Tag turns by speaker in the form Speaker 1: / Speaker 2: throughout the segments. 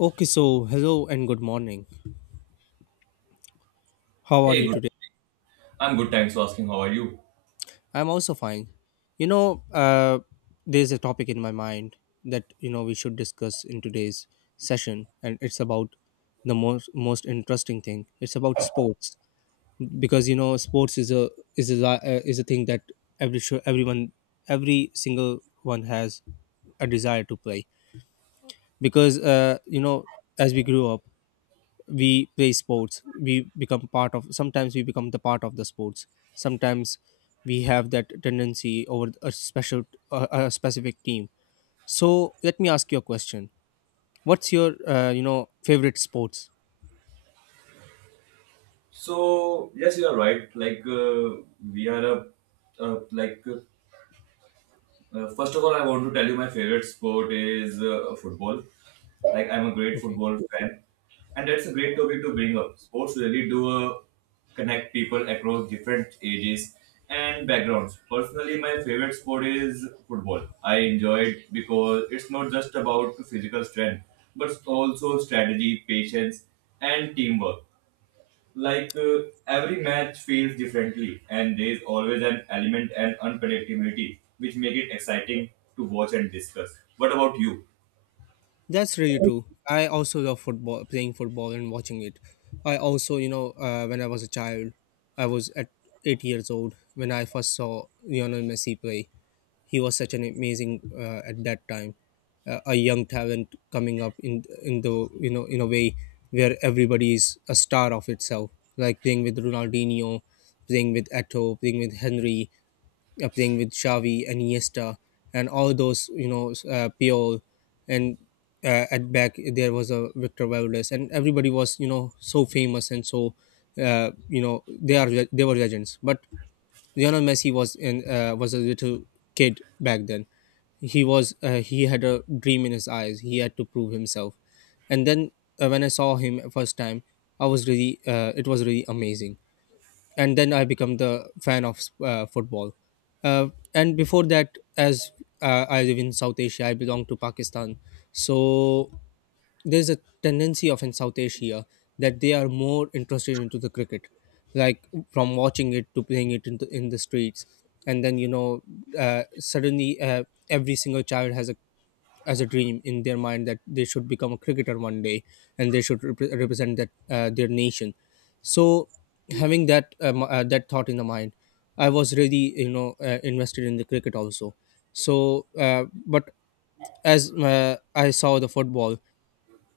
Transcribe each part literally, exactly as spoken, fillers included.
Speaker 1: Okay, so hello and good morning. How are
Speaker 2: Hey,
Speaker 1: you
Speaker 2: good.
Speaker 1: today?
Speaker 2: I'm good. Thanks for asking. How are you?
Speaker 1: I'm also fine. You know, uh, there's a topic in my mind that you know we should discuss in today's session, and it's about the most most interesting thing. It's about sports because you know sports is a is a li- uh, is a thing that every sure everyone every single one has a desire to play because uh, you know as we grew up, we play sports, we become part of, sometimes we become the part of the sports, sometimes we have that tendency over a special, a, a specific team. So let me ask you a question. What's your uh, you know favorite sports?
Speaker 2: So, yes, you are right. Like, uh, we are a, uh, like uh, Uh, first of all, I want to tell you my favorite sport is uh, football. Like I'm a great
Speaker 1: Okay.
Speaker 2: football fan, and that's a great topic to bring up. Sports really do uh, connect people across different ages and backgrounds. Personally, my favorite sport is football. I enjoy it because it's not just about physical strength, but also strategy, patience, and teamwork. Like uh, every match feels differently and there is always an element and unpredictability which make it exciting to watch and discuss. What about you?
Speaker 1: That's really true. I also love football, playing football and watching it. I also, you know, uh, when I was a child, I was at eight years old when I first saw Lionel Messi play. He was such an amazing, uh, at that time, uh, a young talent coming up in in the, you know in a way where everybody is a star of itself, like playing with Ronaldinho, playing with Eto, playing with Henry, uh, playing with Xavi and Iniesta, and all those, you know, s- uh, Piol, and uh, at back there was a Victor Valdes, and everybody was, you know, so famous, and so, uh, you know, they are they were legends. But Lionel Messi was in uh, was a little kid back then. He was uh, he had a dream in his eyes. He had to prove himself, and then, uh, when I saw him first time, I was really uh, it was really amazing, and then I become the fan of uh, football. Uh, and before that, as uh, I live in South Asia, I belong to Pakistan. So there's a tendency of in South Asia that they are more interested into the cricket, like from watching it to playing it in the, in the streets. And then, you know, uh, suddenly, uh, every single child has a as a dream in their mind that they should become a cricketer one day and they should repre- represent that uh, their nation. So having that um, uh, that thought in the mind, I was really you know uh, invested in the cricket also. So uh, but as uh, I saw the football.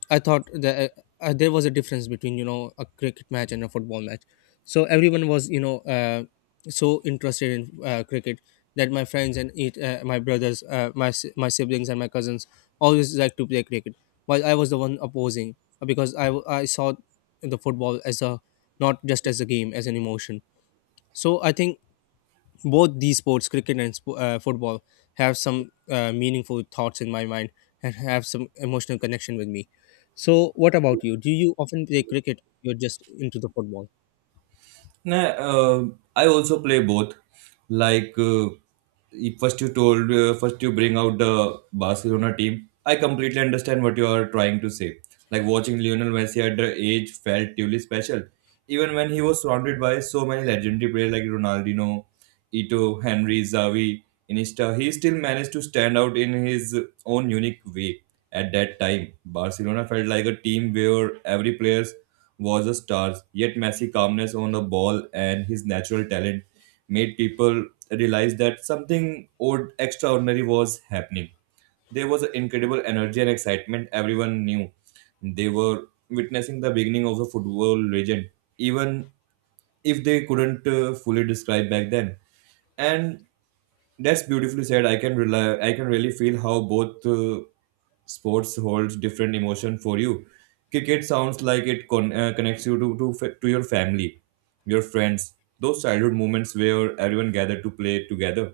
Speaker 1: I thought that uh, uh, there was a difference between, you know a cricket match and a football match. So everyone was you know uh, so interested in uh, cricket that my friends, and it, uh, my brothers, uh, my si- my siblings and my cousins always liked to play cricket, while I was the one opposing, uh, because I w- I saw the football as a, not just as a game, as an emotion. So I think both these sports, cricket and sp- uh, football, have some uh, meaningful thoughts in my mind and have some emotional connection with me. So what about you? Do you often play cricket? You're just into the football?
Speaker 2: Nah, uh, I also play both. Like uh, you- first you told, uh, first you bring out the Barcelona team. I completely understand what you are trying to say. Like watching Lionel Messi at the age felt truly special, even when he was surrounded by so many legendary players like Ronaldinho, Ito, Henry, Zavi, Iniesta. He still managed to stand out in his own unique way. At that time, Barcelona felt like a team where every player was a star, yet Messi calmness on the ball and his natural talent made people realize that something odd extraordinary was happening. There was incredible energy and excitement everyone knew. They were witnessing the beginning of a football legend, even if they couldn't uh, fully describe back then. And that's beautifully said. I can rely i can really feel how both uh, sports holds different emotion for you. Cricket sounds like it con- uh, connects you to, to fa- to your family, your friends, those childhood moments where everyone gathered to play together.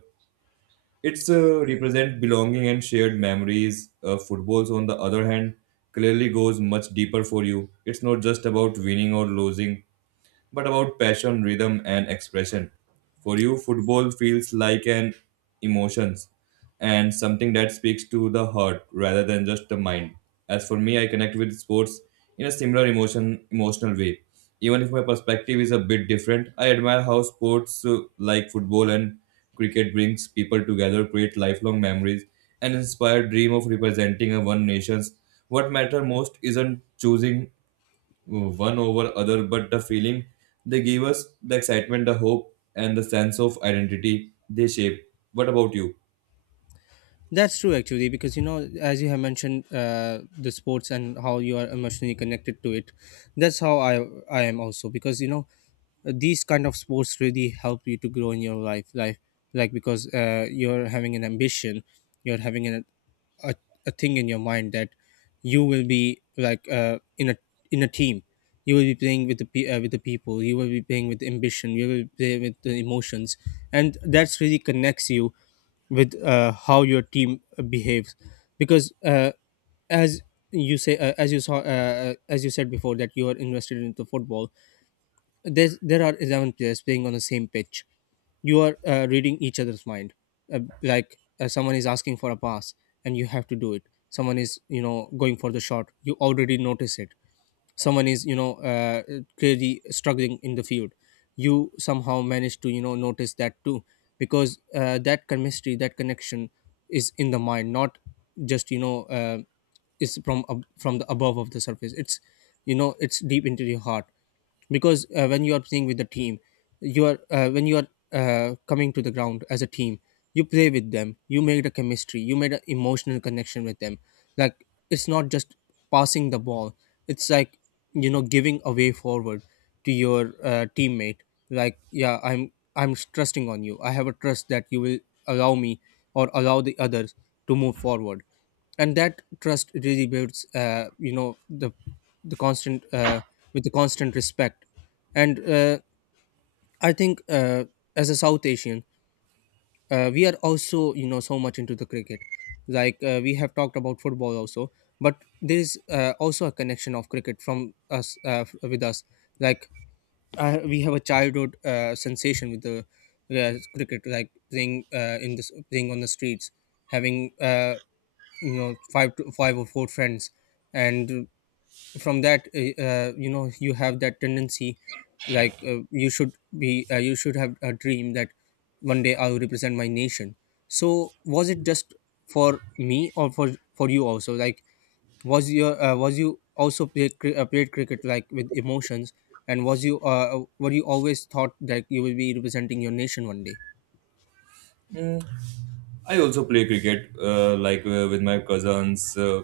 Speaker 2: It's uh, represent belonging and shared memories. Uh, footballs, on the other hand, clearly goes much deeper for you. It's not just about winning or losing, but about passion, rhythm, and expression. For you, football feels like an emotions and something that speaks to the heart rather than just the mind. As for me, I connect with sports in a similar emotion emotional way. Even if my perspective is a bit different, I admire how sports uh, like football and cricket brings people together, create lifelong memories, and inspire dream of representing a one nation's. What matter most isn't choosing one over other, but the feeling they gave us, the excitement, the hope, and the sense of identity they shape. What about you?
Speaker 1: That's true, actually, because, you know, as you have mentioned, uh, the sports and how you are emotionally connected to it. That's how I I am also because, you know, these kind of sports really help you to grow in your life, life like, because uh, you're having an ambition, you're having an, a a thing in your mind, that you will be like, uh, in a in a team. You will be playing with the pe- uh, with the people. You will be playing with ambition. You will play with the emotions, and that's really connects you with, uh, how your team behaves, because uh, as you say uh, as you saw uh, uh, as you said before, that you are invested into football. There's there are eleven players playing on the same pitch. You are, uh, reading each other's mind. Uh, like, uh, someone is asking for a pass and you have to do it. Someone is, you know going for the shot, you already notice it. Someone is, you know uh, clearly struggling in the field, you somehow manage to, you know notice that too, because, uh, that chemistry, that connection is in the mind, not just, you know uh, is from ab- from the above of the surface. It's you know it's deep into your heart, because, uh, when you are playing with the team, you are uh, when you are, uh, coming to the ground as a team, you play with them, you make the chemistry, you made an emotional connection with them. Like, it's not just passing the ball, it's like, you know giving a way forward to your uh, teammate. Like, yeah, i'm i'm trusting on you. I have a trust that you will allow me, or allow the others, to move forward, and that trust really builds, uh, you know the the constant uh, with the constant respect. And, uh, I think, uh, as a South Asian, uh, we are also, you know so much into the cricket. Like, uh, we have talked about football also, but there is, uh, also a connection of cricket from us uh, f- with us. Like, uh, we have a childhood, uh, sensation with the, uh, cricket, like playing, uh, in this playing on the streets, having, uh, you know five to five or four friends, and from that, uh, uh, you know you have that tendency. Like, uh, you should be uh, you should have a dream that one day I will represent my nation. So, was it just for me, or for for you also? Like, was your uh, was you also played cri- uh, played cricket, like, with emotions? And was you uh, were you always thought that you will be representing your nation one day?
Speaker 2: I also play cricket, uh, like uh, with my cousins. Uh,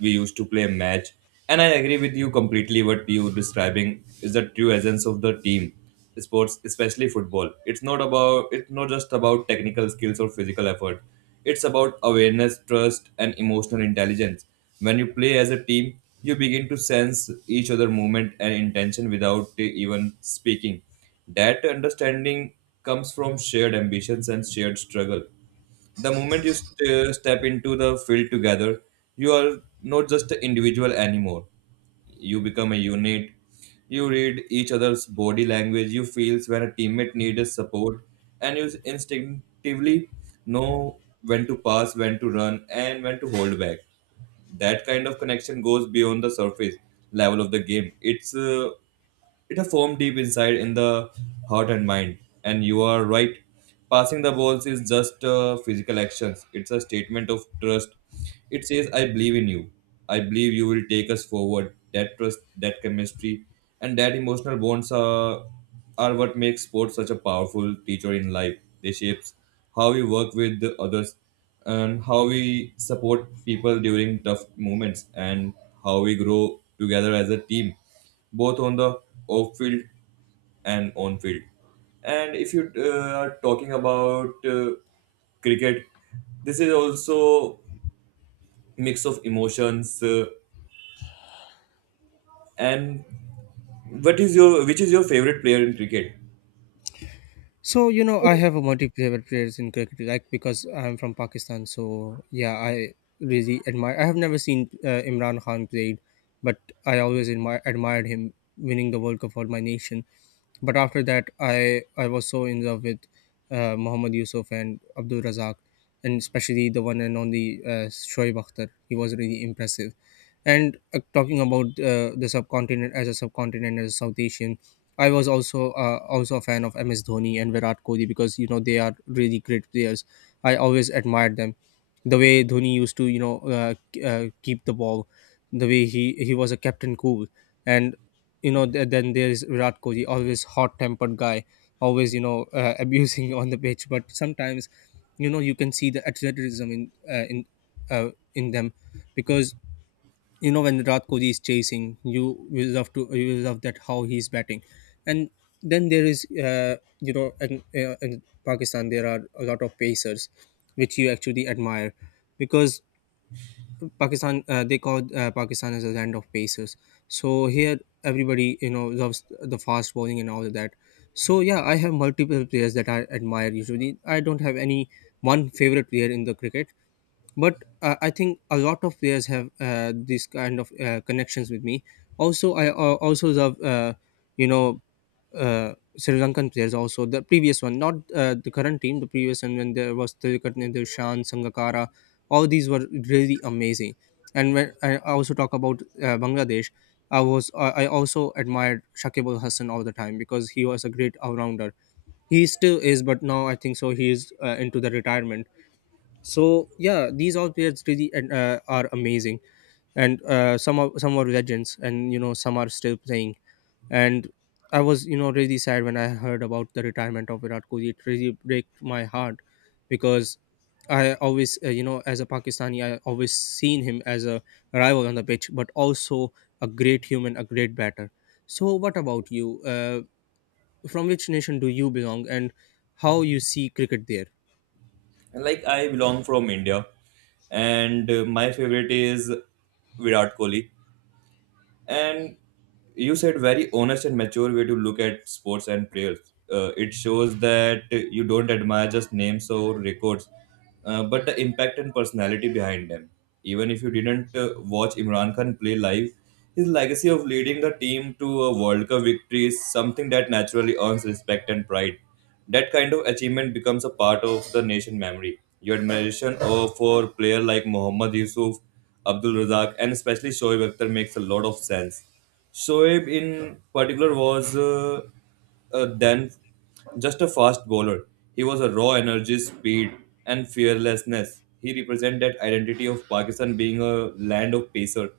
Speaker 2: We used to play a match, and I agree with you completely. What you describing is the true essence of the team sports, especially football. It's not about it's not just about technical skills or physical effort. It's about awareness, trust, and emotional intelligence. When you play as a team, you begin to sense each other' movement and intention without uh, even speaking. That understanding comes from shared ambitions and shared struggle. The moment you st- uh, step into the field together, you are not just an individual anymore. You become a unit. You read each other's body language. You feel when a teammate needs support, and you instinctively know when to pass, when to run, and when to hold back. That kind of connection goes beyond the surface level of the game. It's uh, it a foam deep inside in the heart and mind. And you are right. Passing the balls is just uh, physical actions. It's a statement of trust. It says, "I believe in you. I believe you will take us forward." That trust, that chemistry, and that emotional bonds are are what makes sports such a powerful teacher in life. They shapes how we work with the others, and how we support people during tough moments, and how we grow together as a team, both on the off field and on field. And if you uh, are talking about uh, cricket, this is also mix of emotions. Uh, and What is your, which is your favorite player in cricket?
Speaker 1: So, you know, I have a multi-favorite players in cricket, like, because I'm from Pakistan. So yeah, I really admire. I have never seen, uh, Imran Khan played, but I always admi- admired him winning the World Cup for my nation. But after that, I I was so in love with, uh, Mohammad Yusuf and Abdul Razak, and especially the one and only, uh, Shoaib Akhtar. He was really impressive, and, uh, talking about, uh, the subcontinent as a subcontinent, as a South Asian, I was, also uh, also a fan of M S Dhoni and Virat Kohli, because, you know they are really great players. I always admired them. The way Dhoni used to, you know uh, k- uh, keep the ball, the way he he was a Captain Cool, and, you know th- then there is Virat Kohli, always hot tempered guy, always, you know uh, abusing on the pitch, but sometimes, you know you can see the athleticism, in uh, in uh, in them, because, you know when Virat Kohli is chasing, you will love to you will love that how he's batting. And then there is, uh, you know in, uh, in Pakistan there are a lot of pacers, which you actually admire, because Pakistan, uh, they call, uh, Pakistan as a land of pacers. So here everybody, you know loves the fast bowling and all of that. So yeah, I have multiple players that I admire. Usually, I don't have any one favorite player in the cricket, but, uh, I think a lot of players have, uh, these kind of, uh, connections with me. Also, I uh, also love, uh, you know uh, Sri Lankan players also, the previous one, not, uh, the current team, the previous one when there was Tirukatne Shan Sangakara. All these were really amazing. And when I also talk about, uh, Bangladesh, I was I I also admired Shakib Ul Hassan all the time, because he was a great all-rounder. He still is, but now I think so he is, uh, into the retirement. So yeah, these all players really, and, uh, are amazing, and, uh, some are some are legends, and, you know some are still playing. And I was, you know really sad when I heard about the retirement of Virat Kohli. It really broke my heart, because I always, uh, you know as a Pakistani, I always seen him as a rival on the pitch, but also a great human, a great batter. So what about you? Uh, from which nation do you belong, and how you see cricket there?
Speaker 2: Like I belong from India, and uh, my favorite is Virat Kohli. And you said very honest and mature way to look at sports and players. Uh, it shows that you don't admire just names or records, uh, but the impact and personality behind them. Even if you didn't uh, watch Imran Khan play live, his legacy of leading the team to a World Cup victory is something that naturally earns respect and pride. That kind of achievement becomes a part of the nation memory. Your admiration uh, for player like Mohammad Yusuf, Abdul Razak, and especially Shoaib Akhtar makes a lot of sense. Shoaib, in particular, was uh, uh, then just a fast bowler. He was a raw energy, speed, and fearlessness. He represented that identity of Pakistan being a land of pacer,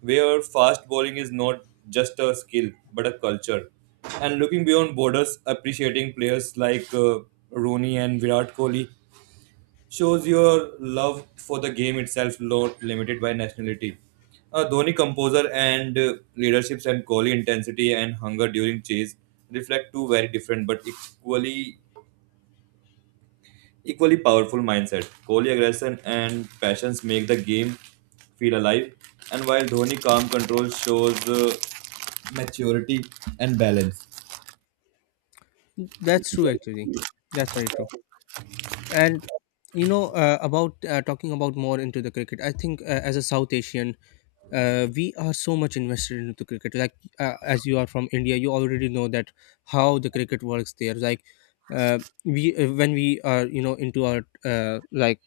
Speaker 2: where fast bowling is not just a skill but a culture. And looking beyond borders, appreciating players like uh, Rooney and Virat Kohli shows your love for the game itself, not limited by nationality. Uh, Dhoni composure and uh, leaderships and Kohli intensity and hunger during chase reflect two very different but equally equally powerful mindset. Kohli aggression and passions make the game feel alive, and while Dhoni calm control shows uh, maturity and balance.
Speaker 1: That's true, actually. That's very true. And, you know, uh, about uh, talking about more into the cricket, I think, uh, as a South Asian, uh, we are so much invested into cricket. Like, uh, as you are from India, you already know that how the cricket works there. Like uh, we uh, when we are you know into our uh, like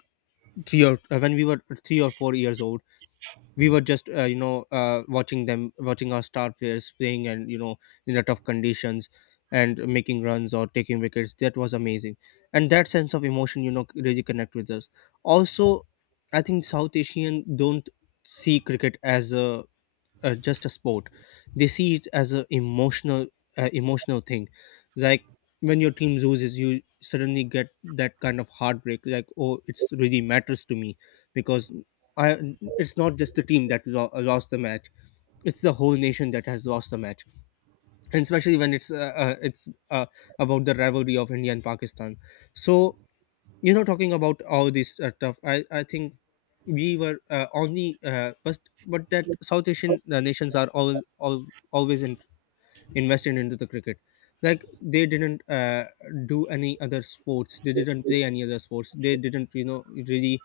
Speaker 1: three or uh, when we were three or four years old, we were just uh, you know uh, watching them watching our star players playing and you know in the tough conditions and making runs or taking wickets. That was amazing, and that sense of emotion you know really connect with us also. I think South Asian don't see cricket as a uh, just a sport. They see it as a emotional uh, emotional thing. Like when your team loses you suddenly get that kind of heartbreak, like, oh, it's really matters to me, because I it's not just the team that lo- lost the match, it's the whole nation that has lost the match. And especially when it's uh, uh, it's uh, about the rivalry of India and Pakistan. So, you know, talking about all this uh, stuff, i i think we were uh, only uh, but but that South Asian uh, nations are all, all always in, invested into the cricket. Like they didn't uh, do any other sports, they didn't play any other sports, they didn't you know really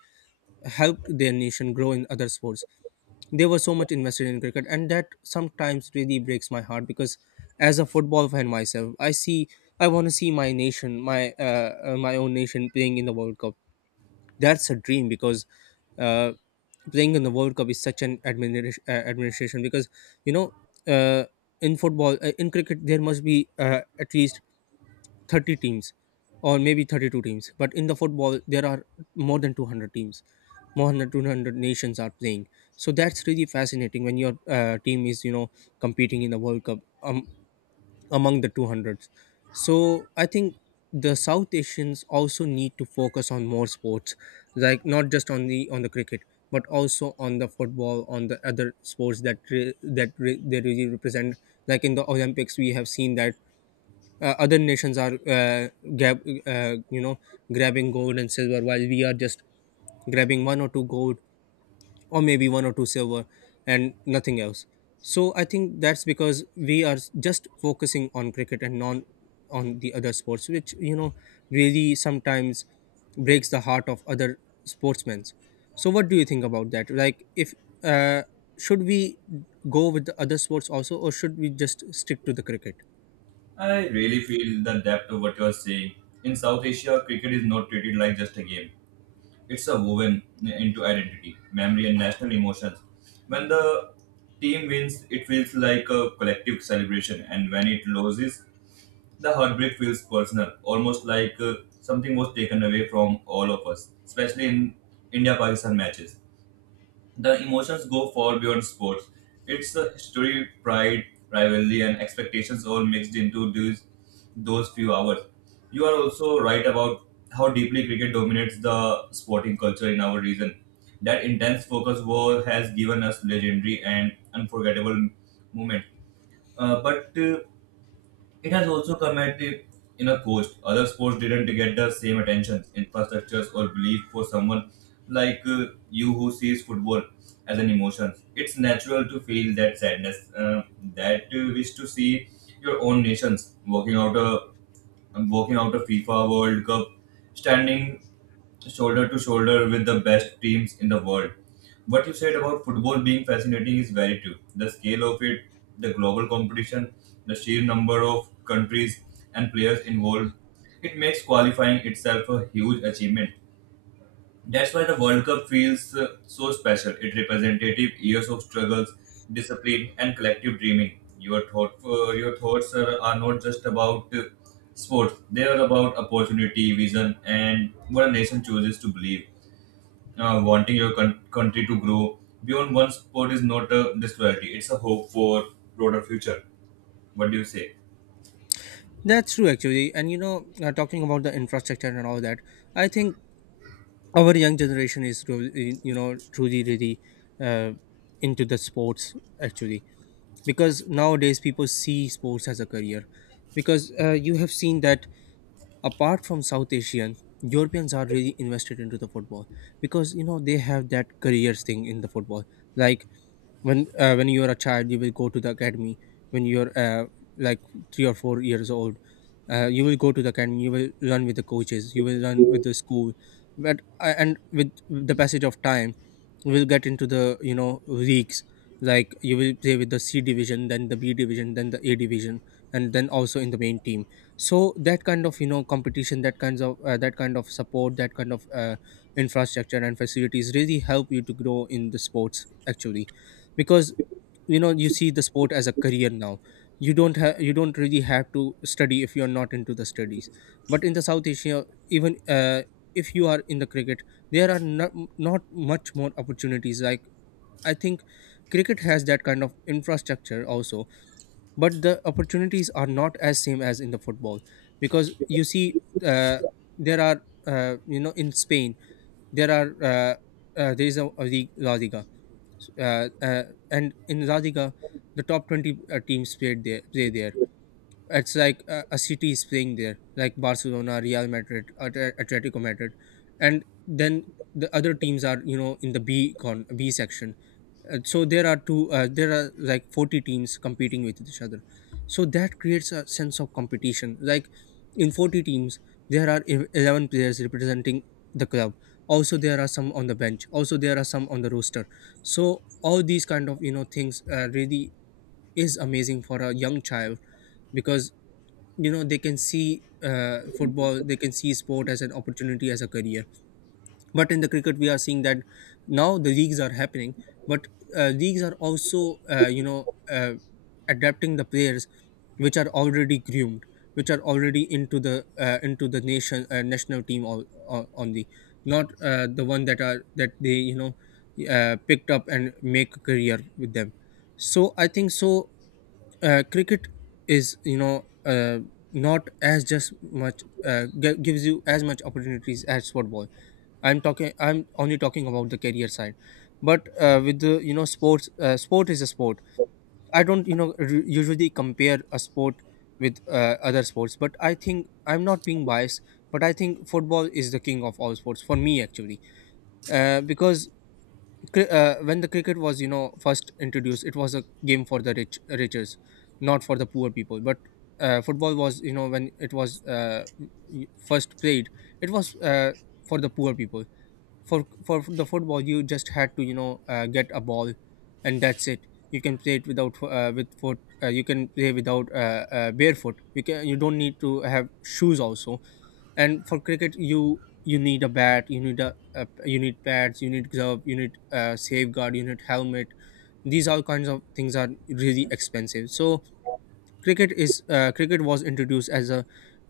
Speaker 1: help their nation grow in other sports. They were so much invested in cricket, and that sometimes really breaks my heart, because as a football fan myself i see I want to see my nation, my uh, uh, my own nation playing in the World Cup. That's a dream, because uh, playing in the World Cup is such an administration, uh, administration, because you know uh, in football uh, in cricket there must be uh, at least thirty teams or maybe thirty-two teams, but in the football there are more than two hundred teams, more than two hundred nations are playing. So that's really fascinating when your uh, team is you know competing in the World Cup um, among the two hundreds. So I think the South Asians also need to focus on more sports, like not just on the on the cricket, but also on the football, on the other sports that re- that re- they really represent. Like in the Olympics, we have seen that uh, other nations are uh, grab, uh, you know grabbing gold and silver, while we are just grabbing one or two gold or maybe one or two server and nothing else. So I think that's because we are just focusing on cricket and non on the other sports, which you know really sometimes breaks the heart of other sportsmen. So what do you think about that? Like, if uh, should we go with the other sports also or should we just stick to the cricket?
Speaker 2: I really feel the depth of what you are saying. In South Asia, cricket is not treated like just a game. It's a woven into identity, memory, and national emotions. When the team wins, it feels like a collective celebration, and when it loses, the heartbreak feels personal, almost like uh, something was taken away from all of us, especially in India Pakistan matches. The emotions go far beyond sports. It's the history, pride, rivalry, and expectations all mixed into these, those few hours. You are also right about how deeply cricket dominates the sporting culture in our region. That intense focus war has given us legendary and unforgettable moments. Uh, but uh, it has also come at the inner cost. Other sports didn't get the same attention, infrastructures, or belief for someone like uh, you who sees football as an emotion. It's natural to feel that sadness, uh, that uh, wish to see your own nations walking out a walking out a FIFA World Cup, standing shoulder to shoulder with the best teams in the world. What you said about football being fascinating is very true. The scale of it, the global competition, the sheer number of countries and players involved, it makes qualifying itself a huge achievement. That's why the World Cup feels uh, so special. It representative years of struggles, discipline, and collective dreaming. Your thought, uh, your thoughts are, are not just about uh, sports; they are about opportunity, vision, and what a nation chooses to believe. Uh, wanting your con- country to grow beyond one sport is not a disloyalty; it's a hope for broader future. What do you say?
Speaker 1: That's true actually. And you know uh, talking about the infrastructure and all that, I think our young generation is really, you know, truly really uh, into the sports actually, because nowadays people see sports as a career, because uh, you have seen that apart from South Asian, Europeans are really invested into the football, because you know they have that careers thing in the football. Like when uh, when you are a child you will go to the academy, when you're uh, like three or four years old, uh, you will go to the academy, you will run with the coaches, you will run with the school. But uh, and with the passage of time you will get into the you know leagues, like you will play with the C division, then the B division, then the A division, and then also in the main team. So that kind of you know competition, that kinds of uh, that kind of support, that kind of uh, infrastructure and facilities really help you to grow in the sports actually, because you know you see the sport as a career now. You don't have you don't really have to study if you are not into the studies. But in the South Asia, even uh, if you are in the cricket, there are not, not much more opportunities. Like, I think cricket has that kind of infrastructure also, but the opportunities are not as same as in the football. Because you see uh, there are uh, you know in Spain there are uh, uh, there is a, a league, La Liga, uh, uh, and in Radhika, the top twenty uh, teams played there, play there. It's like uh, a city is playing there, like Barcelona, Real Madrid, At- Atletico Madrid, and then the other teams are you know in the B con B section. Uh, so there are two uh, there are like forty teams competing with each other, so that creates a sense of competition. Like in forty teams there are ev- eleven players representing the club, also there are some on the bench, also there are some on the roster. So all these kind of you know things uh, really is amazing for a young child, because you know they can see uh, football, they can see sport as an opportunity, as a career. But in the cricket we are seeing that now the leagues are happening, but uh, leagues are also uh, you know uh, adapting the players which are already groomed, which are already into the uh, into the nation uh, national team all, all, only, not uh, the one that are that they you know uh, picked up and make a career with them. So I think so, uh, cricket is you know uh, not as just much uh, gi- gives you as much opportunities as football. I'm talking I'm only talking about the career side. But uh, with the you know sports uh, sport is a sport. I don't you know r- usually compare a sport with uh, other sports, but I think, I'm not being biased, but I think football is the king of all sports for me actually. uh, because cri- uh, when the cricket was you know first introduced, it was a game for the rich riches, not for the poor people. But uh, football was you know when it was uh, m- first played, it was uh, for the poor people. For for the football you just had to you know uh, get a ball and that's it. You can play it without fo- uh, with foot uh, you can play without uh, uh, barefoot, you can, you don't need to have shoes also. And for cricket you you need a bat, you need a, a, you need pads, you need glove, you need uh, safeguard, you need helmet. These all kinds of things are really expensive. So cricket is uh, cricket was introduced as a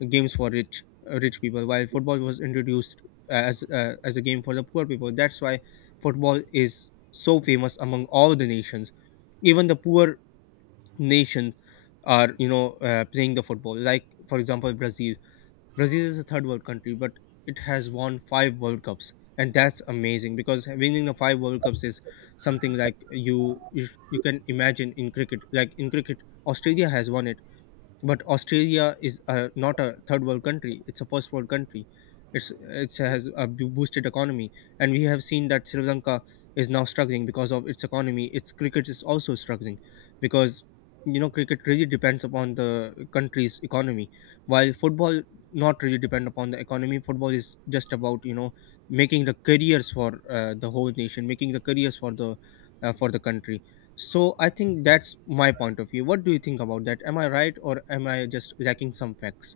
Speaker 1: games for rich uh, rich people, while football was introduced uh, as uh, as a game for the poor people. That's why football is so famous among all the nations. Even the poor nations are you know uh, playing the football, like for example brazil Brazil is a third world country but it has won five World Cups. And that's amazing, because winning the five World Cups is something like you you, sh- you can imagine in cricket. Like in cricket Australia has won it, but Australia is uh, not a third world country, it's a first world country. It's it has a bo- boosted economy. And we have seen that Sri Lanka is now struggling because of its economy, its cricket is also struggling, because you know cricket really depends upon the country's economy. While football not really depend upon the economy, football is just about you know making the careers for uh, the whole nation, making the careers for the uh, for the country. So I think that's my point of view. What do you think about that? Am I right or am I just lacking some facts?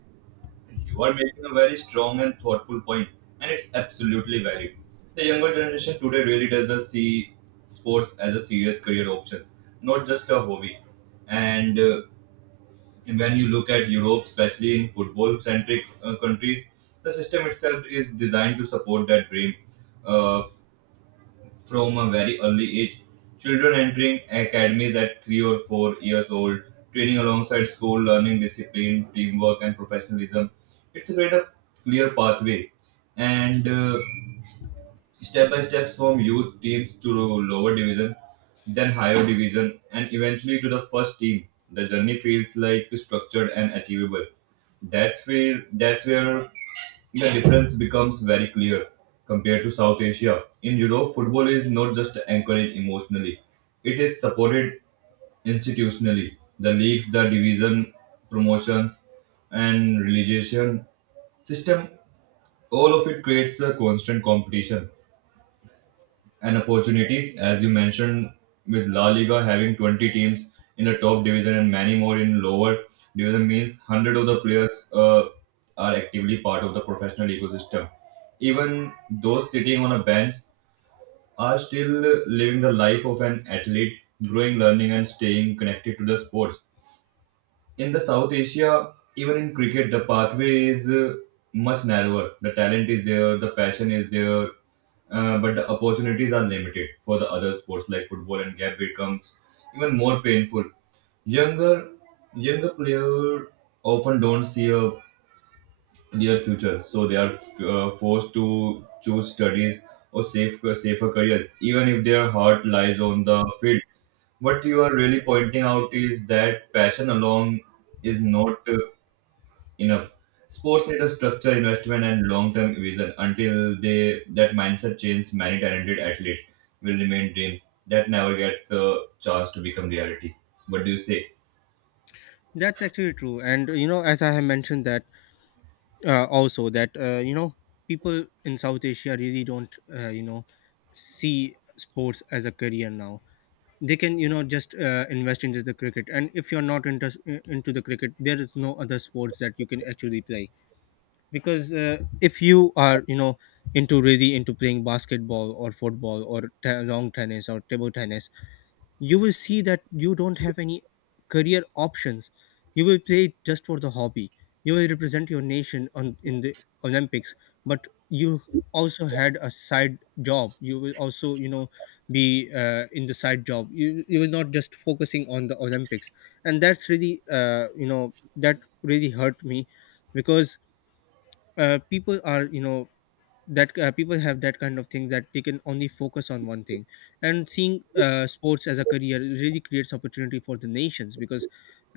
Speaker 2: You are making a very strong and thoughtful point, and it's absolutely valid. The younger generation today really doesn't see sports as a serious career options, not just a hobby. And uh, when you look at Europe, especially in football-centric uh, countries, the system itself is designed to support that dream Uh, from a very early age. Children entering academies at three or four years old, training alongside school, learning discipline, teamwork, and professionalism. It's a great a clear pathway, and uh, step by step from youth teams to lower division, then higher division, and eventually to the first team. The journey feels like structured and achievable. That's where that's where the difference becomes very clear compared to South Asia. In Europe, football is not just encouraged emotionally, it is supported institutionally. The leagues, the division, promotions, and relegation system, all of it creates a constant competition and opportunities. As you mentioned, with La Liga having twenty teams in the top division and many more in lower division, means hundreds of the players uh, are actively part of the professional ecosystem. Even those sitting on a bench are still living the life of an athlete, growing, learning, and staying connected to the sports. In the South Asia, even in cricket, the pathway is uh, much narrower. The talent is there, the passion is there, uh, but the opportunities are limited for the other sports like football, and gap becomes even more painful. Younger, younger player often don't see a near future, so they are uh, forced to choose studies or safe, safer careers, even if their heart lies on the field. What you are really pointing out is that passion alone is not uh, enough. Sports need a structure investment and long-term vision. Until they that mindset changes, many talented athletes will remain dreams that never gets the chance to become reality. What do you say?
Speaker 1: That's actually true. And uh, you know, as I have mentioned that uh, also that uh, you know people in South Asia really don't uh, you know see sports as a career now. They can you know just uh, invest into the cricket, and if you're not into into the cricket, there is no other sports that you can actually play because uh, if you are you know into really into playing basketball or football or t- long tennis or table tennis. You will see that you don't have any career options. You will play it just for the hobby. You will represent your nation on in the Olympics, but you also had a side job. You will also you know be uh, in the side job. You, you will not just focusing on the Olympics, and that's really uh, you know that really hurt me, because uh, people are you know that uh, people have that kind of thing that they can only focus on one thing. And seeing uh, sports as a career really creates opportunity for the nations, because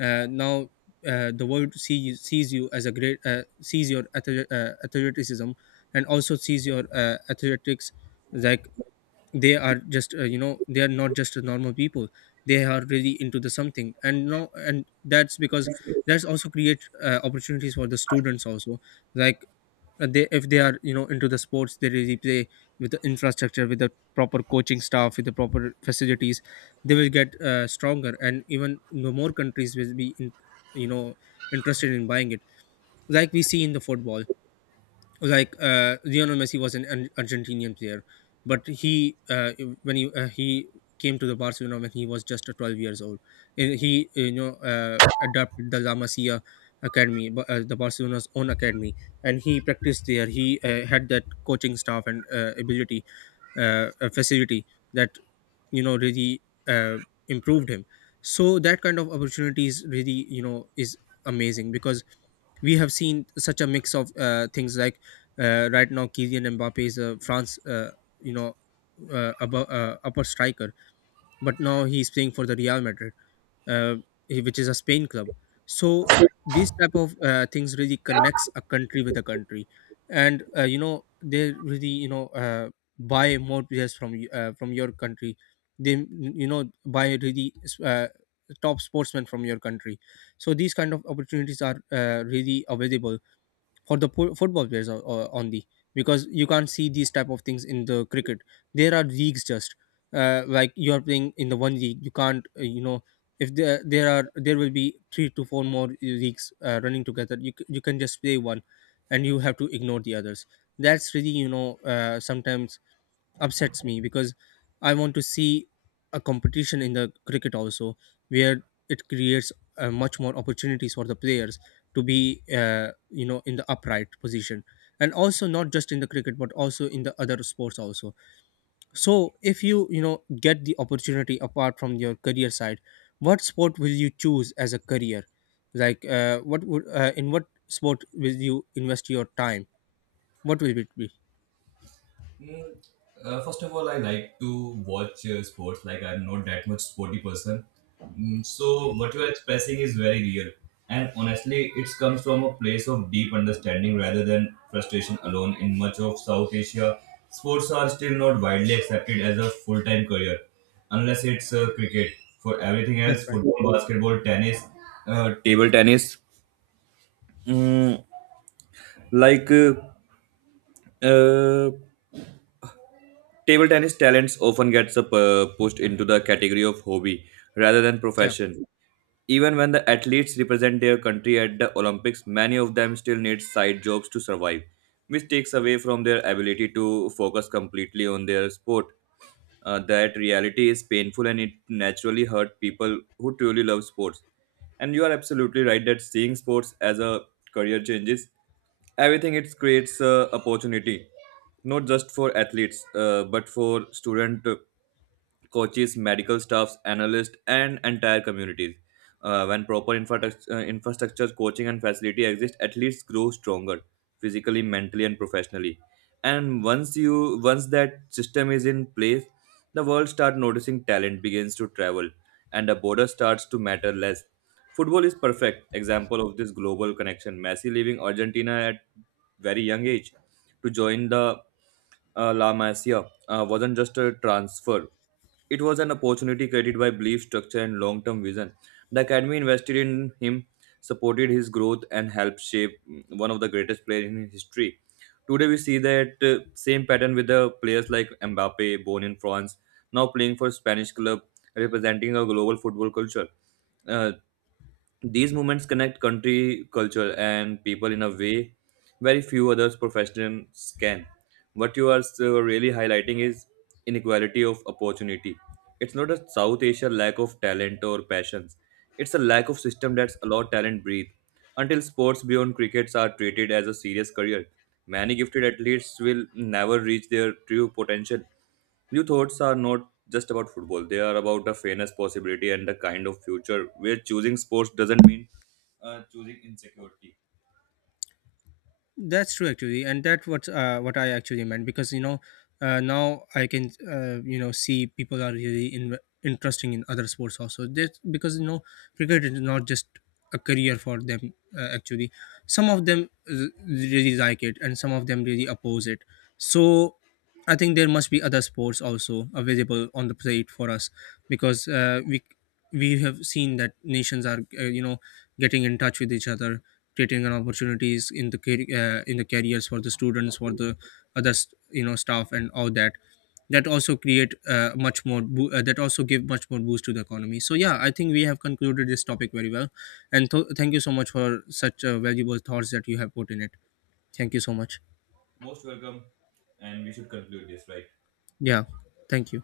Speaker 1: uh, now uh, the world sees sees you as a great, uh, sees your athle- uh, athleticism, and also sees your uh, athletics. Like, they are just uh, you know they are not just a normal people. They are really into the something, and now and that's because that's also create uh, opportunities for the students also. Like, uh, they if they are you know into the sports, they really play with the infrastructure, with the proper coaching staff, with the proper facilities. They will get uh, stronger, and even you know, more countries will be in, you know interested in buying it, like we see in the football. Like, uh, Lionel Messi was an, Ar- Argentinian player, but he uh, when he uh, he came to the Barcelona when he was just uh, twelve years old. And he uh, you know uh, adopted the La Masia academy, Ba- uh, the Barcelona's own academy, and he practiced there. He uh, had that coaching staff and uh, ability, uh, uh, facility that you know really uh, improved him. So that kind of opportunities really you know is amazing, because we have seen such a mix of uh, things. Like, uh, right now Kylian Mbappe is a France, uh, you know uh, above, uh, upper striker, but now he's playing for the Real Madrid, uh, he- which is a Spain club. So these type of uh, things really connects a country with a country, and uh, you know they really you know uh, buy more players from y- uh, from your country. They you know buy really uh, top sportsmen from your country. So these kind of opportunities are uh, really available for the po- football players o- o- on because you can't see these type of things in the cricket. There are leagues just uh, like you are playing in the one league, you can't uh, you know if there there are there will be three to four more leagues uh, running together, you, c- you can just play one, and you have to ignore the others. That's really you know uh, sometimes upsets me, because I want to see a competition in the cricket also, where it creates uh, much more opportunities for the players to be uh, you know in the upright position, and also not just in the cricket but also in the other sports also. So if you you know get the opportunity apart from your career side, what sport will you choose as a career? Like, uh, what would uh, in what sport will you invest your time? What will it be?
Speaker 2: Mm, uh, First of all, I like to watch uh, sports. Like I'm not that much sporty person. Mm, so what you are expressing is very real, and honestly, it comes from a place of deep understanding rather than frustration alone. In much of South Asia, sports are still not widely accepted as a full-time career, unless it's uh, cricket. For everything
Speaker 1: That's
Speaker 2: else,
Speaker 1: right.
Speaker 2: football, basketball, tennis, uh, table tennis, mm, like. Uh, uh, Table tennis talents often gets up, uh, pushed into the category of hobby rather than
Speaker 1: Yeah.
Speaker 2: profession. Even when the athletes represent their country at the Olympics, many of them still need side jobs to survive, which takes away from their ability to focus completely on their sport. Uh, that reality is painful and it naturally hurt people who truly love sports. And you are absolutely right that seeing sports as a career changes everything. It creates uh, opportunity not just for athletes, uh, but for student, uh, coaches, medical staffs, analysts, and entire communities. Uh, when proper infrastructure, uh, infrastructure, coaching, and facility exist, athletes grow stronger physically, mentally, and professionally. And once you once that system is in place, the world start noticing talent begins to travel, and the border starts to matter less. Football is perfect example of this global connection. Messi leaving Argentina at very young age to join the uh, La Masia uh, wasn't just a transfer. It was an opportunity created by belief, structure, and long term vision. The academy invested in him, supported his growth, and helped shape mm, one of the greatest players in history. Today, we see that uh, same pattern with the players like Mbappe, born in France, now playing for Spanish club, representing a global football culture. Uh, these movements connect country, culture, and people in a way very few other professions can. What you are so really highlighting is inequality of opportunity. It's not a South Asia lack of talent or passions. It's a lack of system that's allowed talent breathe. Until sports beyond crickets are treated as a serious career, many gifted athletes will never reach their true potential. Your thoughts are not just about football. They are about a fairness possibility and the kind of future where choosing sports doesn't mean uh, choosing insecurity.
Speaker 1: That's true actually, and that what uh, what I actually meant, because you know uh, now I can uh, you know see people are really in, interesting in other sports also. That because you know cricket is not just a career for them, uh, actually. Some of them r- really like it, and some of them really oppose it. So I think there must be other sports also available on the plate for us, because uh, we we have seen that nations are uh, you know getting in touch with each other, creating an opportunities in the car- uh, in the careers for the students, for the other s- you know staff and all that. That also create uh, much more bo- uh, That also give much more boost to the economy. So yeah, I think we have concluded this topic very well, and th- thank you so much for such uh, valuable thoughts that you have put in it. Thank you so much. Yeah. Thank you.